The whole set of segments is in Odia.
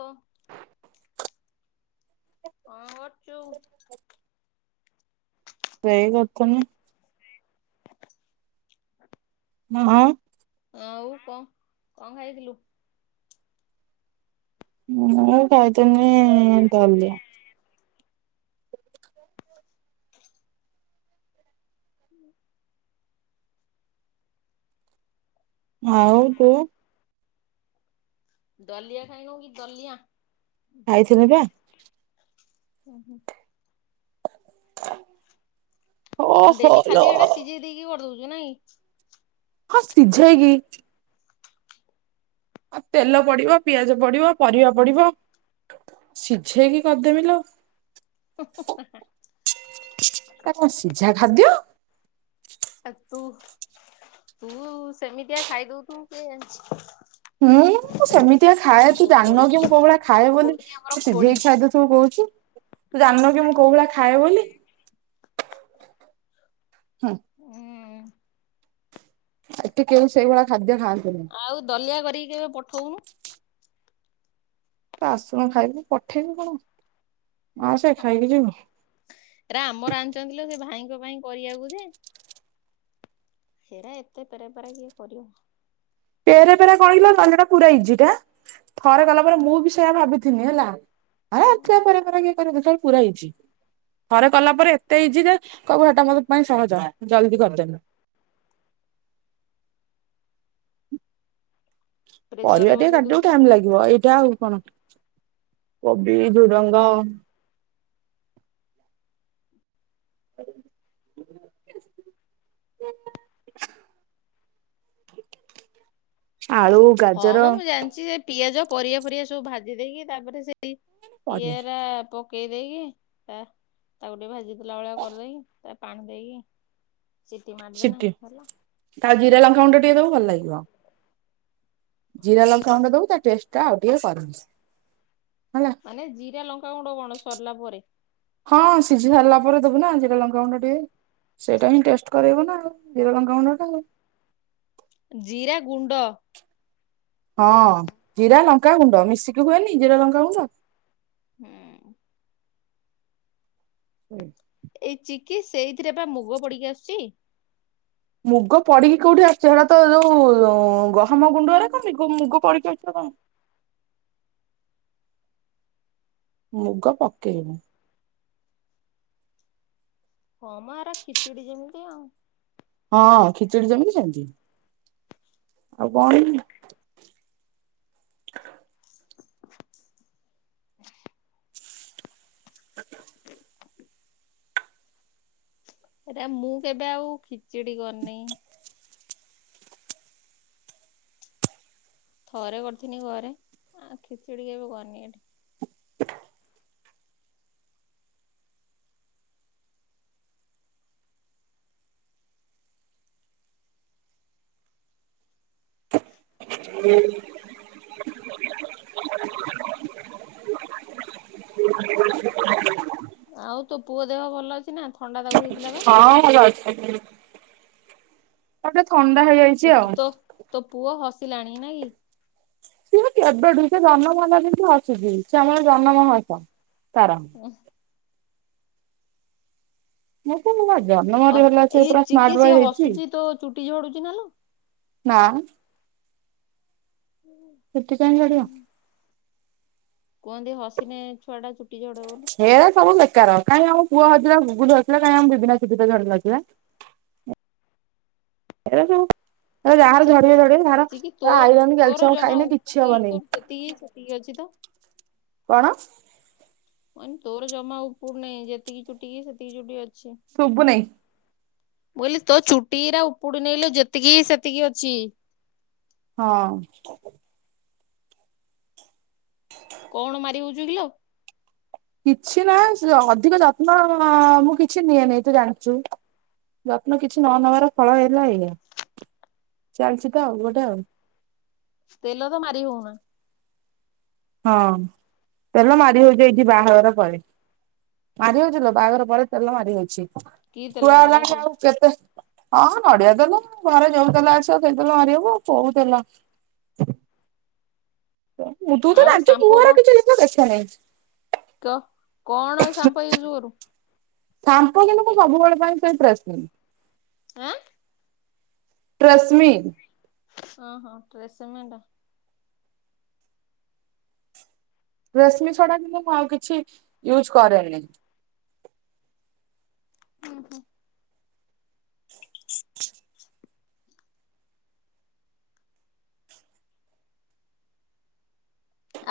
ହୋଉ। ଙ୍କ କର୍ଚୁ? ଏଇ କଥା ନି ହଁ। ଆଉ କଣ କଣ ଖାଇଥିଲୁ? ମୁଁ ଖାଇଥିନି ହୁଁ ଉଁ ତାଲେ ହୁଁ [inaudible] ଆଉ ତୁ? ଦଲିଆ ଖାଇବୁକି ଦଲିଆ? ଖାଇଥିନି ବା। ଓ ହୋ [inaudible] ହ [inaudible] କନ ଡେଲି ଖାଲି ଏଡା ସିଝେଇ ଦେଇିକି କର୍ ଦୌଚୁ। କି ନାଇ। ହଁ ସିଝେଇକି ଆଉ ତେଲ ପଡିବ ପିଆଜ ପଡିବ ପରିବା ପଡିବ ସିଝେଇକି କରିଦେମି ଲ। ହୁଁ ହୁଁ ହ୍ମ ହ୍ନା। ଏ ଙ୍କ ସିଝା ଖାଦ୍ୟ? ଆ ତୁ ତୁ ସେମିତିଆ ଖାଇଦଉ ତୁ କେ ଜାଣିଚି। ହୁଁ ମୁଁ ସେମିତିଆ ଖାଏ ତୁ ଜାଣନୁ କି ମୁଁ କୋଉ ଭଳିଆ ଖାଏ ବୋଲି ଖୋଡି ଆମର ତ ଖୋଡି ସିଝେଇ ଖାଇଦେଥିବୁ କହୁଛୁ। ତୁ ଜାଣିନୁ କି ମୁଁ କୋଉ ଭଳିଆ ଖାଏ ବୋଲି। ହୁଁ। ହୁଁ ଏଠୀ କେଉ ସେଇଭଳିଆ ଖାଦ୍ୟ ଖାଆନ୍ ଆଉ ଦଲିଆ କରିକି କେବେ ପଠଉନୁ। ତୁ ଆସନୁ ଖାଇବୁ ପଠେଇବି କଣ ଆ ସେ ଖାଇକି ଯିବୁ। ଇରା ଆମର ଆନ ଚନ୍ତି ସେ ଭାଇଙ୍କ ପାଇଁ କରିଆକୁ ଯେ। ହେରା ଏତେ ପେରାପେରା କିଏ କରିବ? ପେରେ ପେରା କଣ କିଲୋ ସନ୍ଦିରେ ପୁରେଇଜି ବା ଥରେ ଗଲା ପରେ ମୁଁ ବି ସେଇୟା ଭାବିଥିନି ହେଲା। ଆ ଅଥିଆପରେ ପରେ କିଏ କରିବୁ ଯାଇ। ପୁରା ହେଇଛି ଥରେ କଲା ପରେ ଏତେ ହେଇଛି ଯେ କଇବ ଏଟା ମୋ ପାଇଁ ସହଜଆ ଜଲ୍ଦୀ କର୍ ଦେମି ପରିବା ପ୍ରେସରରେ ଟିକେ ବସେଇ କାଟିଦବୁ ଦଉଥିବ ଟାଇମ୍ ଲାଗିବ ଏଇଟା ଆଉ କଣ କୋବି ଝୁଡଙ୍ଗ [inaudible] ଗାଜର ହଁମ ମୁଁ ଜାଣିଛି ଏଇ ପିଆଜ ପରିଆ ପରିଆ ସବୁ ଭାଜି ଦେଇକି ତାପରେ ସେ ପରିବା ଏରା ପ ପକେଇ ଦେଇକି ତା ତାକୁ ଟିକେ ଭାଜି ଦେଲା ଭଳିଆ କରିଦେଇକି ତା ପାଣି ଦେଇକି ସିଟି ମାରିଦେଲେ ସେଠି ହେଲା। ତା ଜିରା ଲଙ୍କା ଗୁଣ୍ଡା ଟିକେ ଦବୁ ଭଲ ଲାଗିବ। ଜିରା ଲଙ୍କା ମୁଣ୍ଡ ଦବ ତା ଟେଷ୍ଟ ଟା ଆଉ ଟିକେ କର ହେଲା [inaudible] ମାନେ ଜିରା ଲଙ୍କାଗୁଣ୍ଡ କଣ ସରିଲା ପରେ ହଁ ସିଝି ସାରିଲା ପରେ ଦେବୁ ନା। ହ ଲଙ୍କାଗୁଣ୍ଡ ଟିକେ ସେଇଟା ହିଁ ଟେଷ୍ଟ କରବ ନା ଜିରା ଲଙ୍କାଗୁଣ୍ଡ ଟା। ଜିରା ଗୁଣ୍ଡ। ହଁ ଜିରା ଲଙ୍କାଗୁଣ୍ଡ ମିଶିକି ହୁଏନି ଜିରା ଲଙ୍କାଗୁଣ୍ଡ। ହୁଁ। ହୁଁ। ଏଇ ଚିକି ସେଇଥିରେ ବା ମୁଗ ପଡିକି ଆସୁଛି। ମୁଗ ପଡିକି କୋଉଠି ଆସୁଛି ସେଟା ତ ଯୋଉ ଗହମ ଗୁଣ୍ଡରେ କି ମୁଗ ପଡିକି ଆସୁଛି କଣ। ମୁଗ ପକେଇନ। ହଁମ ଏରା ଖିଚୁଡି ଯେମିତି ଆଉ। ହଁ ଖିଚୁଡି ଜମିିକି ସେମତି ଆଉ କଣ। [inaudible] [inaudible] [inaudible] ଏଟ ମୁଁ କେବେ ଆଉ ଖିଚୁଡି କରିନି। ଥରେ କରିିନି ଘରେ ଆ ଖିଚୁଡିିକେବେ କରିନି ଏଠି। ହୁଁ। ଆଉ ତୋ ପୁଅ ଦେହ ଭଲ ଅଛି ନା ଥଣ୍ଡା ତାକୁ ହେଇ ହଁ ଭଲ ଅଛି। ପଟ ଥଣ୍ଡା ହେଇଯାଇଛି ଆଉ। ଲଣି ନା କି। କେବେଠୁ ସେ ଜନ୍ମ ମହଲା କିତି ଆସୁଛି ସେ ଆମର ଜନ୍ମହସ। ତାରାମ। ମତେ ଅ ଜନ୍ମରେ ହେଲା ଛୁଆ ସେ ପୁରା ସ୍ମାଟ ବୟ ହେଇଛି। ରୁଟି ଯୋଡୁଛି ନା ଲୋ। ନାଁ। ଚୁଟି କାଇଁ ଝାଡ଼ିବ। କୁହନ୍ତି ହସି ନେ ଛୁଆ ଟା ଚୁଟି ଝଡେ ବୋଲି ହେ ସବୁ ବେକାର କାଇଁ ଆଉ ପୁଅ ହଉଥିଲା ଗୁଗୁନା ହେଇଥିଲା କାଇଁ ଆମ ବେବେନା ଚୁଟି ଝଡି ନଥିଲା। ଏ ସବୁ ଆ ଯାହାର ଚି ଝଡିବେ ଝଡିବେ ଯାହାର ଚିକି ତୋ ଆଇରନ୍ ତୋର କ୍ୟାଲସିୟମ ଜମା ଖାଇଲେ କିଛି ଉପି ନି ହବନି ତୋର ଯେତିକି ସେତିକି ଅଛି ତ। କଣ। କଇନି ତୋର ଜମା ଉପୁଡୁନି ଯେତିକି ଚୁଟି କିି ସେତିକି ଚୁଟି ଅ ଶୁଭୁ ନେଇ ମୁଁ କଇଲି ତୋ ଚୁଟିଗୁରା ଉପୁଡ଼ୁନେଇଲୋ ଯେତିକି କି ସେତିକି ଅଛି। ହଁ। ଲୋ। [unintelligible] କିଛି ନାଇ ଅଧିକ ଯତ୍ନ ମୁଁ କିଛି ନିଏନି ତୁ ଜାଣିଛୁ ଯତ୍ନ କିଛି ନ ନବାର ଫଳ ହେଲା ଏଇଆ ଚାଲିଛି ତ ଆଉ ଗୋଟେ ଆଉ। ତେଲ ତ ମାରି ହଉନା। ହଁ ତେଲ ମାରି ହଉଛି ଏଇଠି ବାହାଘର ପରେ। ମାରି ହଉଛିଲୋ ବାହାଘର ପରେ ତେଲ ମାରି ହଉଛି।। କି ତେଲ ଛୁଆ ନଡିଆ ହେଲାଣି ତେଲ। ଆଉ କେତେ ହଁ ନଡିଆ ତେଲ ଘରେ ଯୋଉ ତେଲ ଆସିବ ସେଇ ତେଲ ମାରିହବୁ ଆଉ କୋଉ ତେଲ। ତୁ ତ ଆଉ ଜାଣିଛୁ ମୁ ସାମ୍ପୋ ଏଗୁରା କଣ କିଛି ଜିନିଷ ଦେଖ ନେଇ। କ କଣ ସାମ୍ପ ଇଉଜ୍ କରୁ? ସାମ୍ପ କିନ୍ତୁ ମୁଁ ସବୁବେଳେ ପାଇଁ ସେ ଟ୍ରେସ ମି଼। ଆଁ। ଟ୍ରେସମି଼ ଓ ହୋ ଟ୍ରେସମି ଟା ଟ୍ରେସ ମି଼ ଛଡା କିନ୍ତୁ ମୁଁ ଆଉ କିଛି ଇଉଜ୍ କରେନି। ଉଁ ହୁଁ।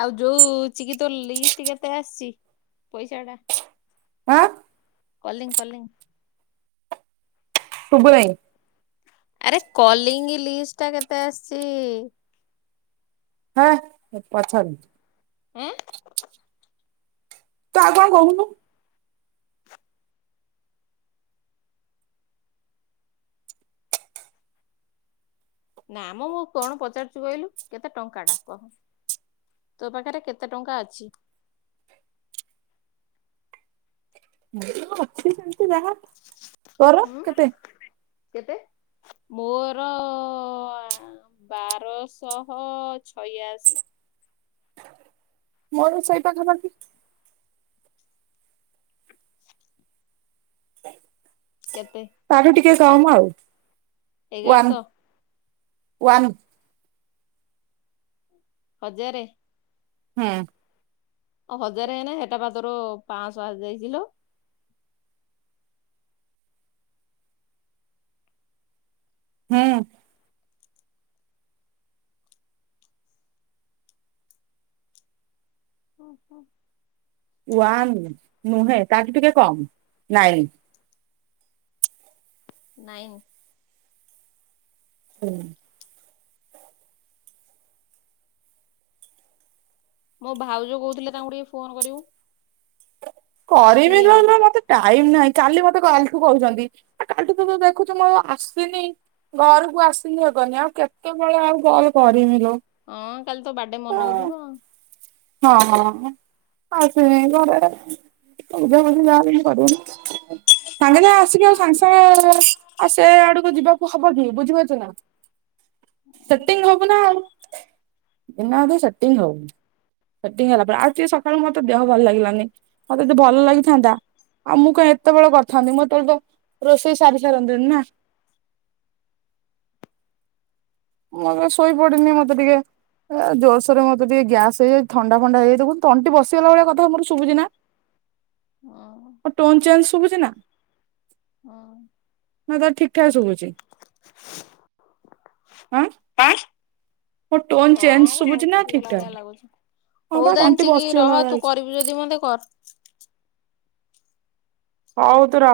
ଆଉ ଯୋଉ ଚିକି ତୋ ଲିଷ୍ଟ କେତେ ଆସିଚ ପଇସା ଟା ଆଁ। Calling calling. ଶୁଭୁ ନେଇ। ଆରେ କଲିଙ୍ଗ୍ ଲିଷ୍ଟ୍ ଟା କେତେ ଆସିଛି। ହେ ପଛାରନି ଏଁ। ତୁ ଆଉ କଣ କହୁନୁ। ନା ମ ମୁଁ କଣ ପଚାରୁଛି କହିଲୁ କେତେ ଟଙ୍କା ଟା କହ ତୋ ପାଖରେ କେତେ ଟଙ୍କା ଅଛି। ଅଛି ସେ [unintelligible] ଯାହା ତୋର ହୁଁ କେତେ କେତେ ମୋର ବାରଶହ ଛୟାଅଶୀ। ମୋର ଶୋଇ ପାଖା ପାଖି [unintelligible] କେତେ ତାଠୁ ଟିକେ କମ୍ ଆଉ ଏଗାର ୱାନ ଶ। ୱାନ। ହଜାରେ। ହୁଁ। ହଜାରେ ହେନେ ସେଟା ବା ତୋର ପାଞ୍ଚଶହ ଆସିଯାଇଛି ଲୋ। ହୁଁ। ଓ ହୋ। ୱନ୍ ନୁହେଁ ତାଠୁ ଟିକେ କମ୍ ନାଇଁ।। ନାଇନ୍। ହୁଁ। ମୋ ଭାଉଜ କହୁଥିଲେ ତାଙ୍କୁ ଟିକେ ଫୋନ କରିବୁ। ଫ୍ରି କରିବି ନୁ ଏଇନେ ତ ନୁ ମତେ ଟାଇମ ନାହିଁ କାଲି ମତେ ମେ କାଲିଠୁ କହୁଛନ୍ତି ଆଉ କାଲିଠୁ ତ ତ ଦେଖୁଛୁ ମୁଁ ଆଉ ଆସିନି ଘରକୁ ଆସିିକି ଏକଲି ଆଉ କେତେବେଳେ ଆଉ କଲ କରିମି ଲୋ ହଁ କାଲି ତ ବାଡେ ମନଉଥିଲୁ ଆଉ ହଁ ହଁ ଆସ ଘର ଉଦା ଉି ଯା ପ ସାଙ୍ଗେ ଯ ଆସିକି ଆଉ ସାଙ୍ଗେ ସାଙ୍ଗେ ଆଉ ସେ ଆଡକୁ ଯିବା ହବ କି ବୁଝିପାରୁଛ ନା ସେଟିଂ ହବୁନା ଆଉ ଦିନେ ଅଧେ ନା ସେଟିଂ ହବୁ। ସେଟିଙ୍ଗ ହେଲା ପରେ ଆଉ ଟ ସକାଳୁ ମୋତେ ଦେହ ଭଲ ଲାଗିଲାନି ମତେତେ ଭଲ ଲାଗିଥାନ୍ତା ଆଉ ମୁଁ କଣ ଏତେବେଳେ କରିଥାନ୍ତି ମୁଁ ତେବେ ତ ରୋଷେଇ ସାରି ସାରନ୍ତିନି ନାଁ। ମୁଁ ଏ ଶୋଇ ପଡିନି ମତେ ଟିକେ ଜୋରସୋରେ ମତେ ଟିକେ ଗ୍ୟାସ ହେଇଯାଇ ଥଣ୍ଡା ଫଣ୍ଡା ହେଇଯାଇଛି ତଣ୍ଟି ବସିଗଲା ଭଳିଆ କଥା ମୋର ଶୁଭୁଛି ନାଁ। ହଁ ଓ ଟୋନ ଚେନ୍ସ ଶୁଭୁଛି ନାଁ। ହଁ। ହଁ ତ ଠିକଠାକ ଶୁଭୁଛି। ଆଁ ମୋ ଟୋନ କଣ ଚେଞଶୁଭୁଛି ନା ବସିଗଲା ଭଳିଆ ଠିକଠାକ ଲାଗୁଛି। ହଁ ହଉ ବା ତାହେଲେ ତଣ୍ଟି ଚିକି ରହ ବସିଗଲା ଭଳିଆ ତୁ ହେଇଚି। କରିବୁ ଯଦି ମତେ କର। ହୋଉ ତୁ ର।